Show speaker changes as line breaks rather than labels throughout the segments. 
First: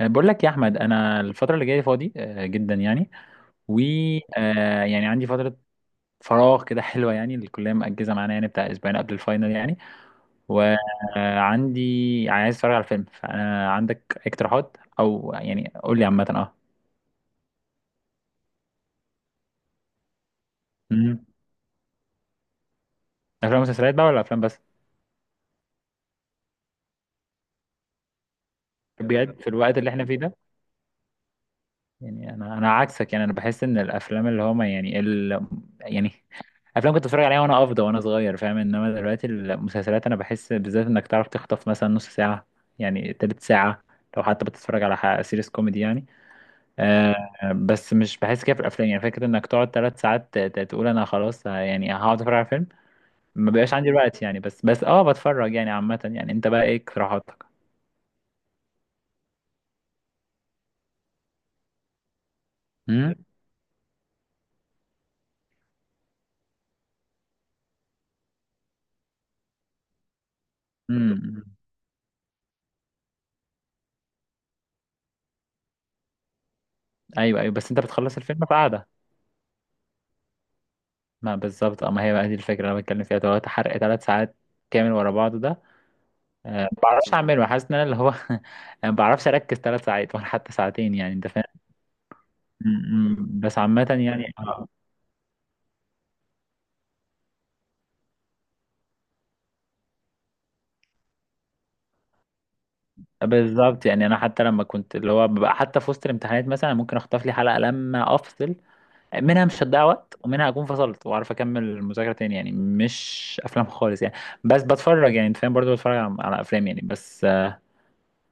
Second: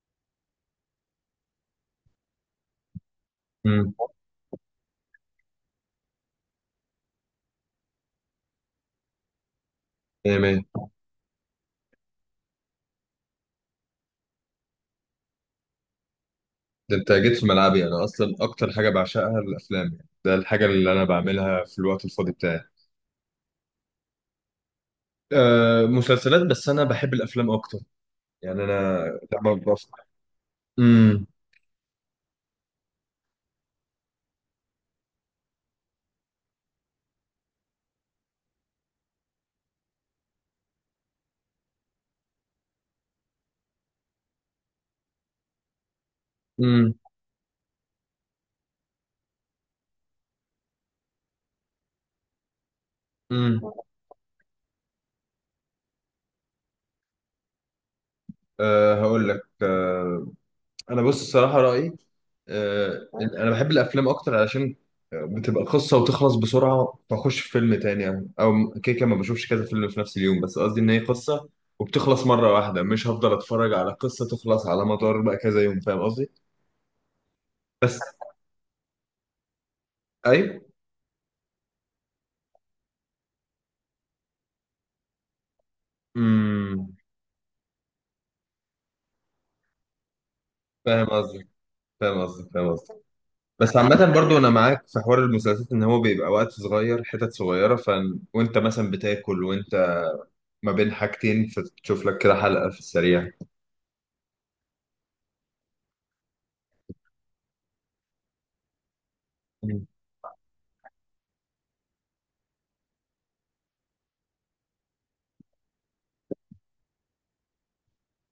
بقول لك يا احمد، انا الفتره اللي جايه فاضي جدا يعني. و
امم
آه، يعني عندي فتره فراغ كده حلوه، يعني الكليه مأجزه معانا يعني بتاع اسبوعين قبل الفاينل يعني.
ايه مية.
وعندي عايز اتفرج على فيلم، فانا عندك اقتراحات، او يعني قول لي عامه
ده انت جيت في ملعبي، انا اصلا اكتر حاجه بعشقها الافلام، يعني ده الحاجه اللي انا
مم.
بعملها في الوقت الفاضي بتاعي.
افلام ومسلسلات بقى، ولا افلام بس؟
أه، مسلسلات؟ بس انا بحب الافلام اكتر. يعني انا
بجد في
لما
الوقت
بفضل.
اللي احنا فيه ده.
امم
يعني انا عكسك، يعني انا بحس ان الافلام اللي هما يعني يعني افلام كنت اتفرج عليها وانا افضى وانا صغير فاهم. انما دلوقتي المسلسلات، انا بحس بالذات انك تعرف تخطف مثلا نص ساعه، يعني تلت ساعه، لو حتى بتتفرج على سيريس كوميدي يعني.
امم
آه بس مش بحس كده في الافلام، يعني فكره انك تقعد ثلاث ساعات تقول انا خلاص، يعني هقعد اتفرج على فيلم. ما
امم
بيبقاش عندي الوقت يعني، بس اه بتفرج يعني عامه. يعني انت بقى ايه اقتراحاتك؟
هقول لك. انا بص، الصراحه رايي
امم
انا بحب الافلام اكتر علشان بتبقى قصه وتخلص بسرعه، فاخش في فيلم تاني. او او كده كده ما بشوفش كذا فيلم في نفس اليوم، بس قصدي ان هي
أمم.
قصه وبتخلص مره واحده، مش هفضل اتفرج على قصه تخلص على مدار بقى كذا يوم، فاهم قصدي؟
ايوه ايوه، بس انت
بس،
بتخلص الفيلم في قعده؟
اي.
ما بالظبط اه، ما هي بقى دي الفكرة اللي انا بتكلم فيها دلوقتي، حرق ثلاث ساعات كامل ورا بعض ده. ما
امم
بعرفش اعمله، حاسس ان انا اللي هو ما بعرفش اركز ثلاث ساعات ولا حتى ساعتين،
فاهم
يعني انت فاهم.
قصدك، فاهم قصدك، فاهم قصدك.
بس
بس
عامة
عامة
يعني.
برضو أنا معاك في حوار المسلسلات، إن هو بيبقى وقت صغير، حتت صغيرة وأنت مثلا بتاكل وأنت ما بين حاجتين، فتشوف لك كده حلقة في السريع.
بالظبط، يعني انا حتى لما كنت اللي هو ببقى حتى في وسط الامتحانات، مثلا ممكن اخطف لي حلقة لما افصل، منها مش هتضيع وقت، ومنها اكون فصلت واعرف اكمل المذاكرة تاني يعني. مش افلام خالص يعني، بس بتفرج يعني انت فاهم برضه. بتفرج على افلام يعني بس.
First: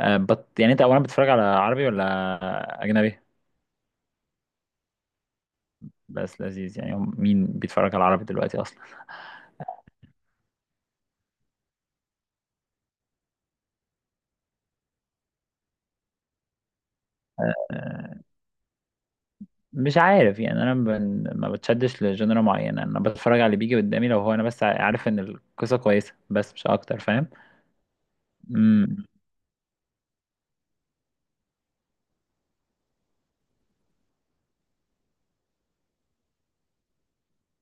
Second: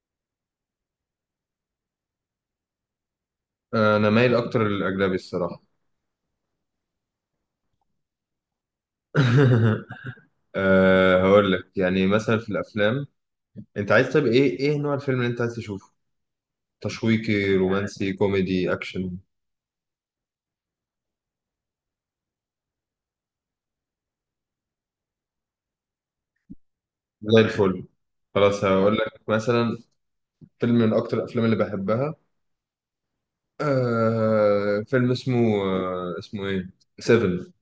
أه بت يعني انت اولا بتتفرج على عربي ولا اجنبي؟
انا مايل اكتر للاجنبي الصراحه.
بس لذيذ يعني، مين بيتفرج على العربي دلوقتي اصلا؟
هقول لك، يعني مثلا في الافلام، انت عايز طيب ايه ايه نوع الفيلم اللي انت عايز تشوفه؟ تشويقي، رومانسي،
آه،
كوميدي، اكشن؟
مش عارف يعني، انا ما بتشدش لجنرا معينه، انا بتفرج على اللي بيجي قدامي، لو هو انا بس عارف ان القصه كويسه بس مش اكتر فاهم.
زي الفل. خلاص هقول
امم
لك مثلا. فيلم من اكتر الافلام اللي بحبها، فيلم اسمه، اسمه ايه، سيفن.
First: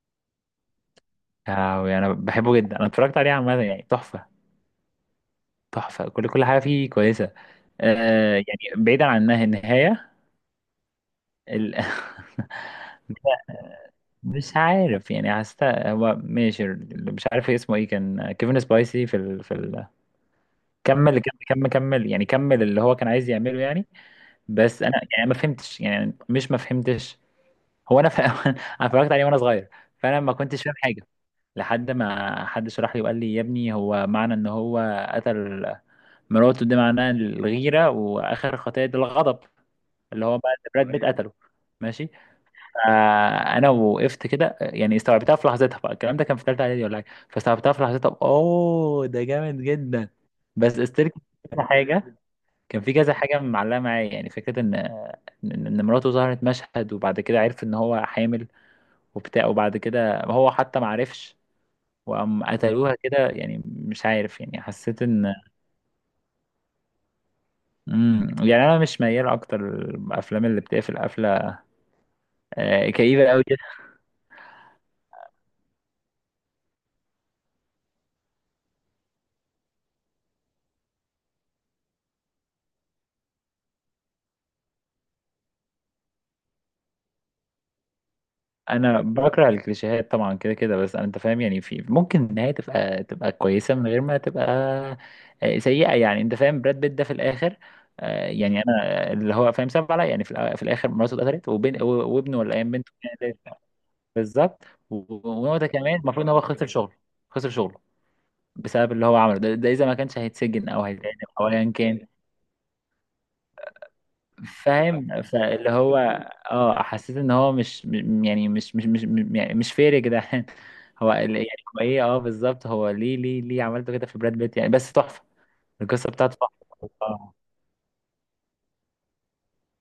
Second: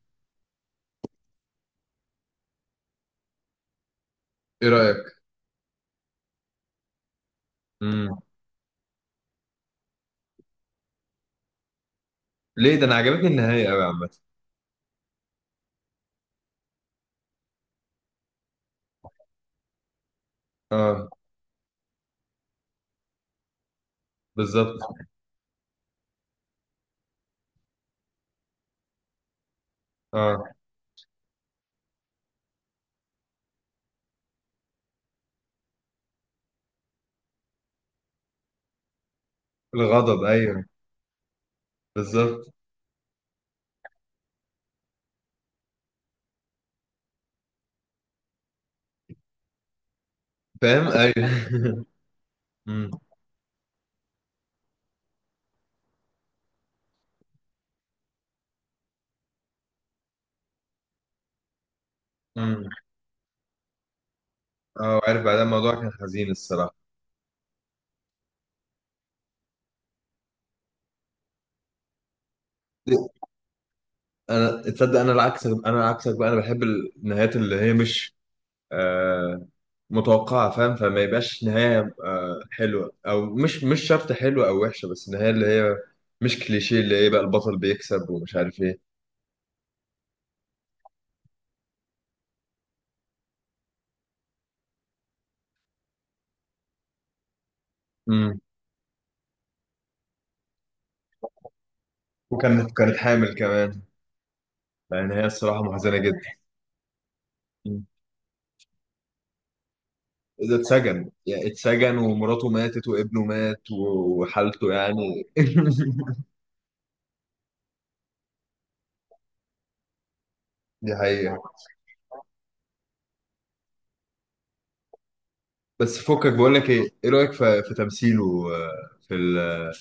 يعني انا بحبه جدا، انا اتفرجت عليه عامه يعني تحفه.
ايه رايك؟
تحفه، كل كل حاجه فيه كويسه.
مم.
يعني بعيدا عن النهايه ال...
ليه؟ ده انا عجبتني النهايه قوي عامه.
مش عارف يعني، حسيت هو ماشي، اللي مش عارف اسمه ايه، كان كيفن سبايسي في في
اه،
كمل كمل كمل كمل، يعني كمل اللي هو كان عايز يعمله يعني.
بالظبط.
بس انا يعني ما فهمتش، هو انا انا اتفرجت عليه وانا صغير، فانا ما
اه،
كنتش فاهم حاجه لحد ما حد شرح لي وقال لي يا ابني، هو معنى ان هو قتل مراته ده معناه الغيره، واخر خطيه ده الغضب،
الغضب،
اللي هو بقى
ايوه،
براد بيت قتله. ماشي.
بالظبط.
فانا وقفت كده، يعني استوعبتها في لحظتها، بقى الكلام ده كان في ثالثه اعدادي ولا حاجه، فاستوعبتها في لحظتها، اوه ده جامد جدا، بس
فاهم،
استرك
ايوه.
حاجه. كان
مم.
في كذا حاجة معلقة معايا، يعني فكرة إن مراته ظهرت مشهد وبعد كده عرف إن هو حامل وبتاع، وبعد كده هو حتى معرفش، وقام
مم.
قتلوها كده، يعني مش عارف يعني
اه،
حسيت
عارف،
إن.
بعدها الموضوع كان حزين الصراحه.
يعني أنا مش ميال أكتر الأفلام اللي بتقفل قفلة كئيبة أوي.
انا تصدق؟ انا العكس، انا عكسك بقى، انا بحب النهايات اللي هي مش آه متوقعه، فاهم؟ فما يبقاش نهايه حلوه او مش مش شرط حلوه او وحشه، بس النهايه اللي هي مش كليشيه، اللي هي بقى البطل بيكسب ومش عارف ايه.
انا بكره الكليشيهات طبعا كده كده، بس انت فاهم يعني، في ممكن النهايه تبقى كويسه من غير ما تبقى سيئه، يعني انت فاهم. براد بيت ده في الاخر،
امم
يعني انا اللي هو فاهم سبب عليا، يعني في الاخر مراته اتقتلت وابنه ولا
وكانت
ايام بنته
كانت حامل
كانت.
كمان.
بالظبط.
يعني هي الصراحه
ونقطه كمان،
محزنه جدا.
المفروض ان هو خسر شغله، خسر شغله
مم.
بسبب اللي هو عمله ده, ده اذا ما كانش
ده
هيتسجن او هيتعدم،
اتسجن، يعني
او ايا
اتسجن
كان،
ومراته ماتت وابنه مات وحالته
فاهم.
يعني
فاللي هو اه، حسيت ان هو مش م- يعني مش مش مش م- يعني مش فير يا جدعان
دي حقيقة.
يعني هو ايه، اه بالظبط، هو ليه ليه ليه عملته كده في براد بيت يعني؟ بس تحفه،
بس
القصه
فكك،
بتاعته
بقول لك
تحفه
ايه ايه رايك
اه.
في تمثيله آه، في ال-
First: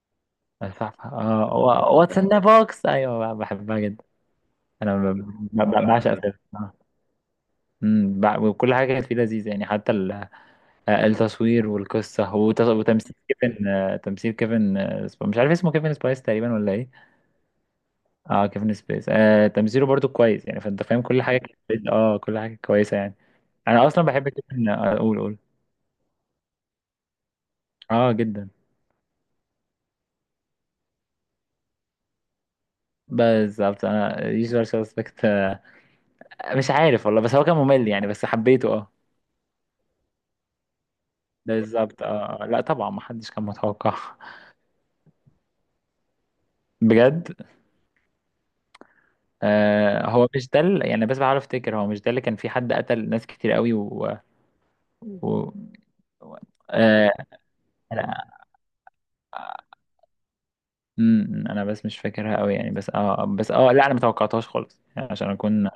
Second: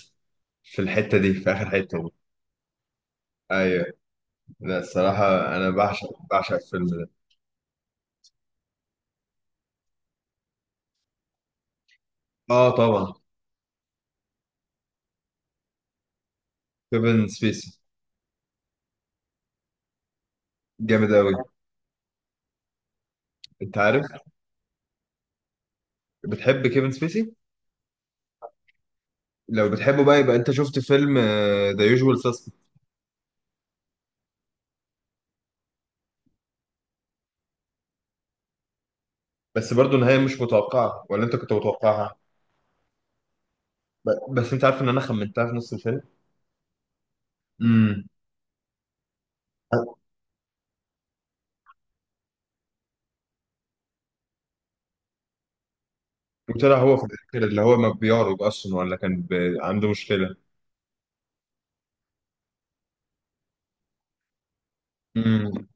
في
تحفه
الحته دي، في
اه،
اخر حته دي.
واتس ان بوكس، ايوه بحبها
ايوه.
جدا.
لا
انا
الصراحه. انا بعشق
بعشق الفيلم
بعشق
اه.
الفيلم ده.
وكل حاجه كانت فيه لذيذه يعني، حتى التصوير والقصه،
اه طبعا.
وتمثيل كيفن، تمثيل كيفن، مش عارف اسمه، كيفن سبايس تقريبا ولا ايه.
كيفن سبيسي.
اه، كيفن سبيس تمثيله برضو كويس يعني، فانت فاهم
جامد
كل
قوي.
حاجه كل حاجه كويسه يعني.
انت
انا اصلا
عارف؟
بحب كيفن آه، اقول اقول
بتحب كيفن سبيسي؟
اه جدا.
لو بتحبه بقى، يبقى انت شفت فيلم ذا يوجوال ساسبكت؟
بالظبط انا يوزوال سسبكت. مش عارف والله، بس هو كان ممل يعني، بس حبيته اه.
بس برضه النهايه مش متوقعه، ولا انت كنت
بالظبط
متوقعها؟
اه لا طبعا، ما حدش كان متوقع
بس انت عارف ان انا خمنتها في نص الفيلم.
بجد.
امم
هو مش ده يعني، بس بحاول افتكر، هو مش ده اللي كان في حد قتل ناس كتير قوي و, و... و...
وطلع هو في
آه
الاخر اللي هو ما
انا
بيعرج اصلا، ولا كان عنده مشكله؟
انا بس مش فاكرها قوي يعني، بس اه بس اه لا، انا ما توقعتهاش خالص، يعني عشان اكون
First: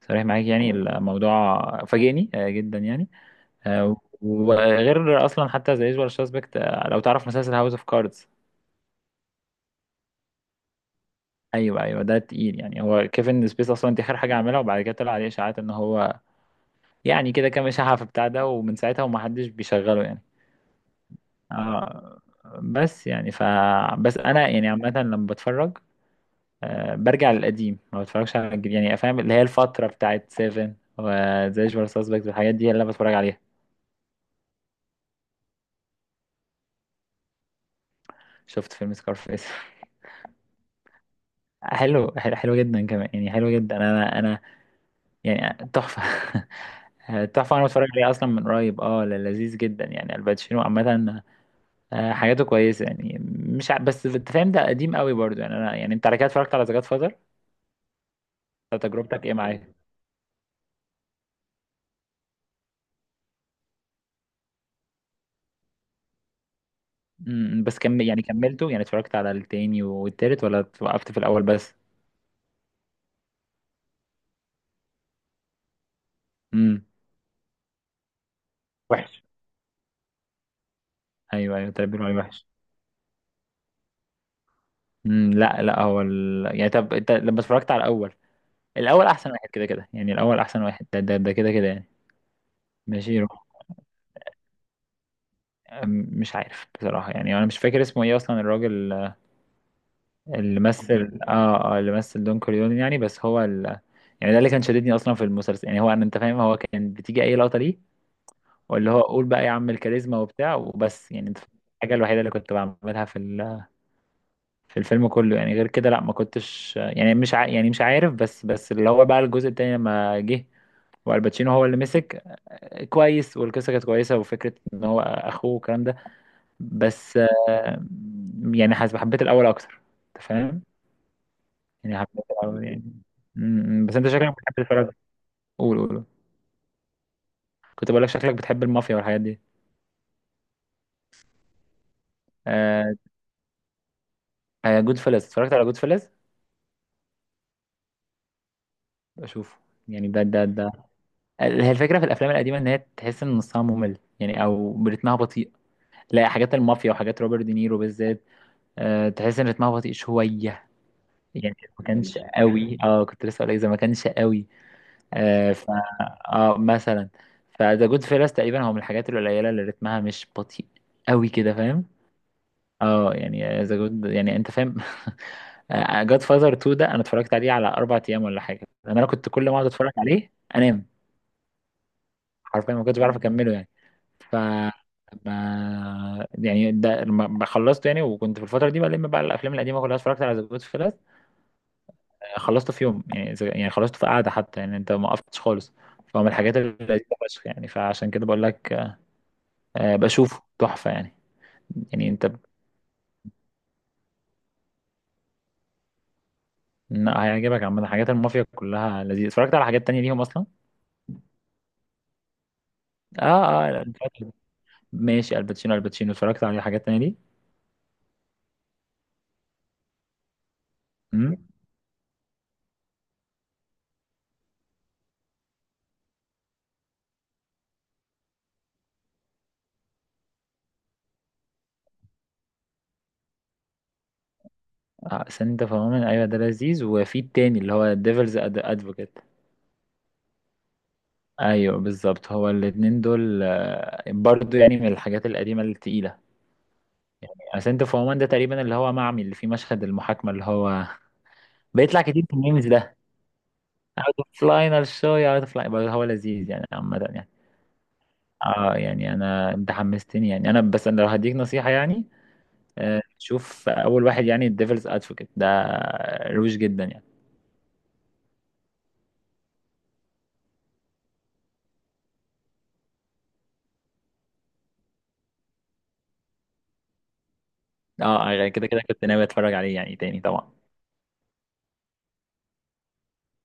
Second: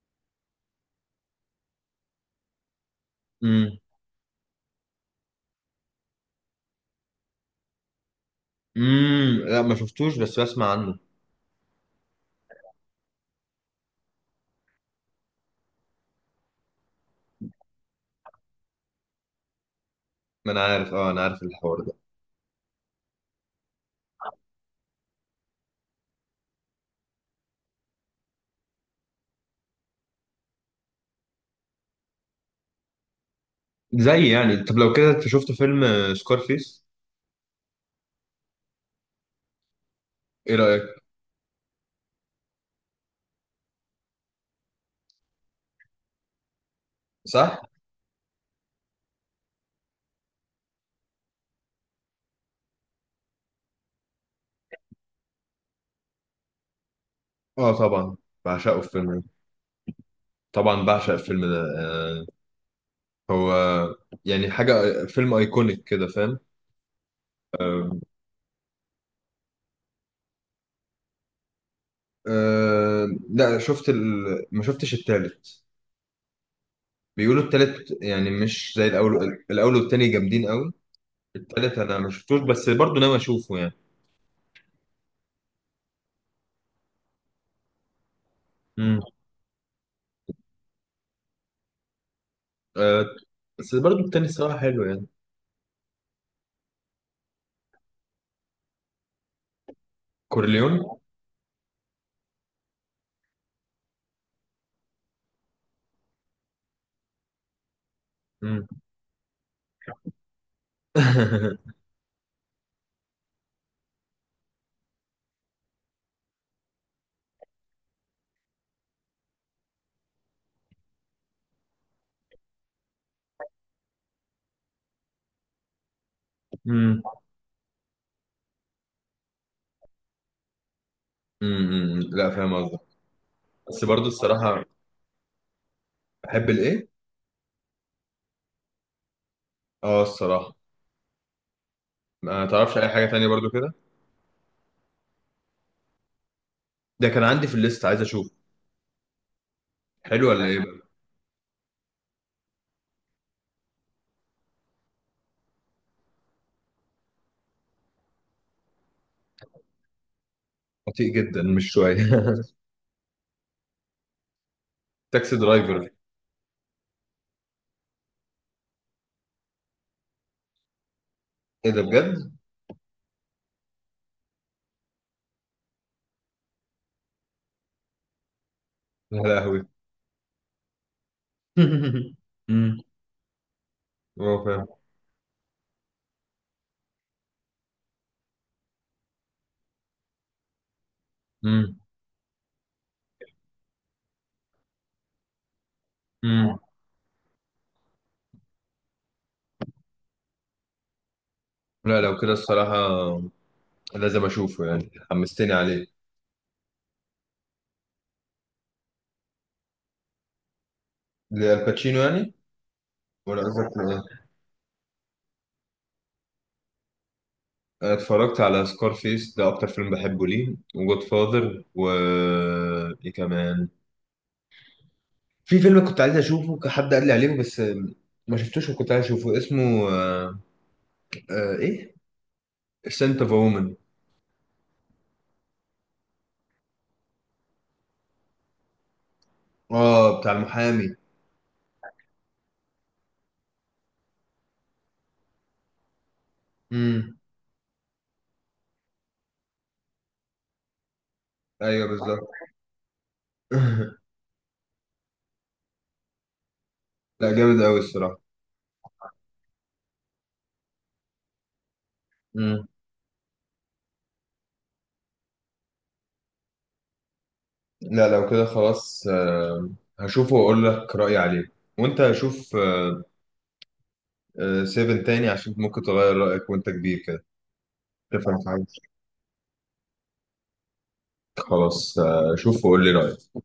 صريح معاك، يعني الموضوع فاجئني جدا يعني.
امم.
آه، وغير اصلا، حتى زي يوجوال سسبكت، لو تعرف مسلسل هاوس اوف كاردز.
امم، لا ما شفتوش، بس بسمع عنه.
ايوه ده تقيل يعني. هو كيفن سبيس اصلا، دي اخر حاجه عملها، وبعد كده طلع عليه اشاعات ان هو يعني كده كام اشاعه في بتاع ده، ومن ساعتها ومحدش بيشغله يعني.
ما انا عارف، اه انا عارف الحوار ده.
آه بس يعني بس انا يعني عامه لما بتفرج برجع للقديم، ما بتفرجش على الجديد، يعني فاهم اللي هي الفتره بتاعت سيفن وزي يوجوال سسبكت والحاجات دي، اللي انا بتفرج عليها.
زي يعني، طب لو كده انت شفت فيلم سكارفيس؟
شفت فيلم سكارفيس.
ايه رأيك؟
حلو حلو حلو جدا كمان يعني، حلو جدا. انا يعني تحفه تحفه،
صح.
انا بتفرج عليه اصلا من قريب اه، لذيذ جدا يعني. الباتشينو عامه، حاجاته كويسه يعني. مش ع... بس انت فاهم، ده قديم قوي برضو يعني. انا يعني انت على كده اتفرجت على ذا جاد فاذر،
اه طبعا، بعشقه الفيلم ده.
تجربتك ايه معاه؟
طبعا بعشق الفيلم ده هو يعني حاجة فيلم ايكونيك كده، فاهم؟
بس كم يعني كملته يعني، اتفرجت على التاني والتالت ولا وقفت في الاول بس؟
لا، شفت ما شفتش التالت.
امم
بيقولوا التالت يعني مش زي
وحش.
الاول. الاول والتاني جامدين قوي.
ايوه ايوه،
التالت
تربي
انا ما
الوعي
شفتوش،
وحش.
بس برضه ناوي اشوفه يعني.
لا لا، هو يعني، طب انت لما اتفرجت على الاول،
امم.
الاول احسن واحد كده كده، يعني الاول احسن واحد، ده كده كده يعني.
آه
ماشي
بس برضه التاني الصراحة حلو يعني.
أم- مش عارف بصراحة، يعني أنا مش فاكر اسمه إيه أصلا الراجل، اللي
كورليون.
مثل اللي مثل دون كوريون يعني، بس هو يعني ده اللي كان شددني أصلا في المسلسل، يعني هو أنا أنت فاهم، هو كان بتيجي أي لقطة ليه، واللي هو قول بقى يا عم الكاريزما وبتاع وبس، يعني أنت فاهم؟ الحاجة الوحيدة اللي كنت بعملها في في الفيلم كله يعني، غير كده لا ما كنتش يعني مش ع... يعني مش عارف، بس اللي هو بقى الجزء التاني لما جه والباتشينو هو اللي مسك كويس، والقصة كانت كويسة، وفكرة إن هو أخوه والكلام ده،
امم.
بس يعني حاسس حبيت الاول اكتر، انت فاهم، يعني
امم،
حبيت
لا فاهم
الاول
قصدك.
يعني. م-
بس
م. بس
برضو
انت شكلك بتحب
الصراحه.
تتفرج، قول قول قول.
بحب الايه؟
كنت بقول لك شكلك بتحب المافيا والحاجات دي.
اه الصراحه ما تعرفش اي
آه
حاجه تانية برضو كده.
جود فيلز، اتفرجت على جود فيلز؟
ده كان عندي في الليست عايز اشوف.
بشوفه يعني، ده
حلو ولا
ده
ايه
ده
بقى؟
هي الفكره في الافلام القديمه، ان هي تحس ان نصها ممل يعني، او رتمها بطيء. لا، حاجات المافيا وحاجات روبرت دينيرو بالذات تحس ان رتمها بطيء شويه
بطيء جدا،
يعني.
مش
ما
شويه.
كانش قوي، اه كنت لسه اقول لك، إذا ما كانش قوي
تاكسي
آه، ف
درايفر.
اه مثلا، فذا جود فيلس تقريبا هو من الحاجات القليله اللي رتمها مش بطيء قوي كده
ايه ده،
فاهم.
بجد؟
اه يعني ذا جود، يعني انت فاهم جاد فازر 2 ده انا اتفرجت عليه على اربع ايام ولا حاجه، لأن انا
يا
كنت كل ما
لهوي.
اقعد اتفرج عليه انام، حرفيا
امم.
ما كنتش بعرف اكمله يعني. ف
اه، فاهم.
ما يعني ده، لما خلصته يعني، وكنت في الفتره دي بلم بقى الافلام القديمه كلها، اتفرجت على ذا جود،
امم.
خلصته في يوم، يعني يعني خلصته في قعده حتى، يعني انت ما وقفتش خالص. فهو من الحاجات
امم،
اللذيذه فشخ يعني، فعشان كده بقول لك بشوفه تحفه يعني.
لا
يعني
لو
انت
كده
ب-
الصراحه لازم اشوفه يعني، حمستني عليه.
لا، هيعجبك عامه، حاجات المافيا كلها لذيذه، اتفرجت على حاجات تانية ليهم اصلا.
للباتشينو يعني؟ ولا قصدك
لا،
لايه؟
ماشي الباتشينو، الباتشينو اتفرجت على حاجات تانية ليه.
أنا اتفرجت على سكارفيس، ده اكتر فيلم بحبه ليه، وجود
امم
فاذر و Godfather، ايه كمان؟ في فيلم كنت عايز اشوفه، حد قال لي عليه بس ما شفتوش، وكنت عايز اشوفه اسمه ايه، سنت اوف وومن.
آه سنت فهمان، ايوه ده لذيذ، وفي التاني اللي هو ديفلز ادفوكيت.
اه بتاع المحامي؟
ايوه بالظبط، هو الاتنين دول برضو يعني من الحاجات القديمه التقيله.
امم.
سنت اوف وومن ده تقريبا اللي هو معمي، اللي فيه مشهد المحاكمة اللي هو
ايوه
بيطلع كتير
بالظبط.
في الميمز ده. اوت اوف لاينر شو، يا اوت اوف لاينر، هو لذيذ يعني عامة يعني.
لا جامد قوي الصراحه.
اه يعني انا، انت حمستني يعني، انا بس انا لو هديك نصيحة يعني
امم.
شوف اول واحد، يعني الديفلز ادفوكيت ده، روش جدا يعني.
لا لو كده خلاص هشوفه واقول لك رايي عليه. وانت هشوف سيفن تاني عشان ممكن تغير رايك وانت كبير كده
اه
تفهم
يعني
حاجه.
كده كده كنت ناوي اتفرج عليه يعني تاني طبعا.
خلاص. شوف وقول لي رايك.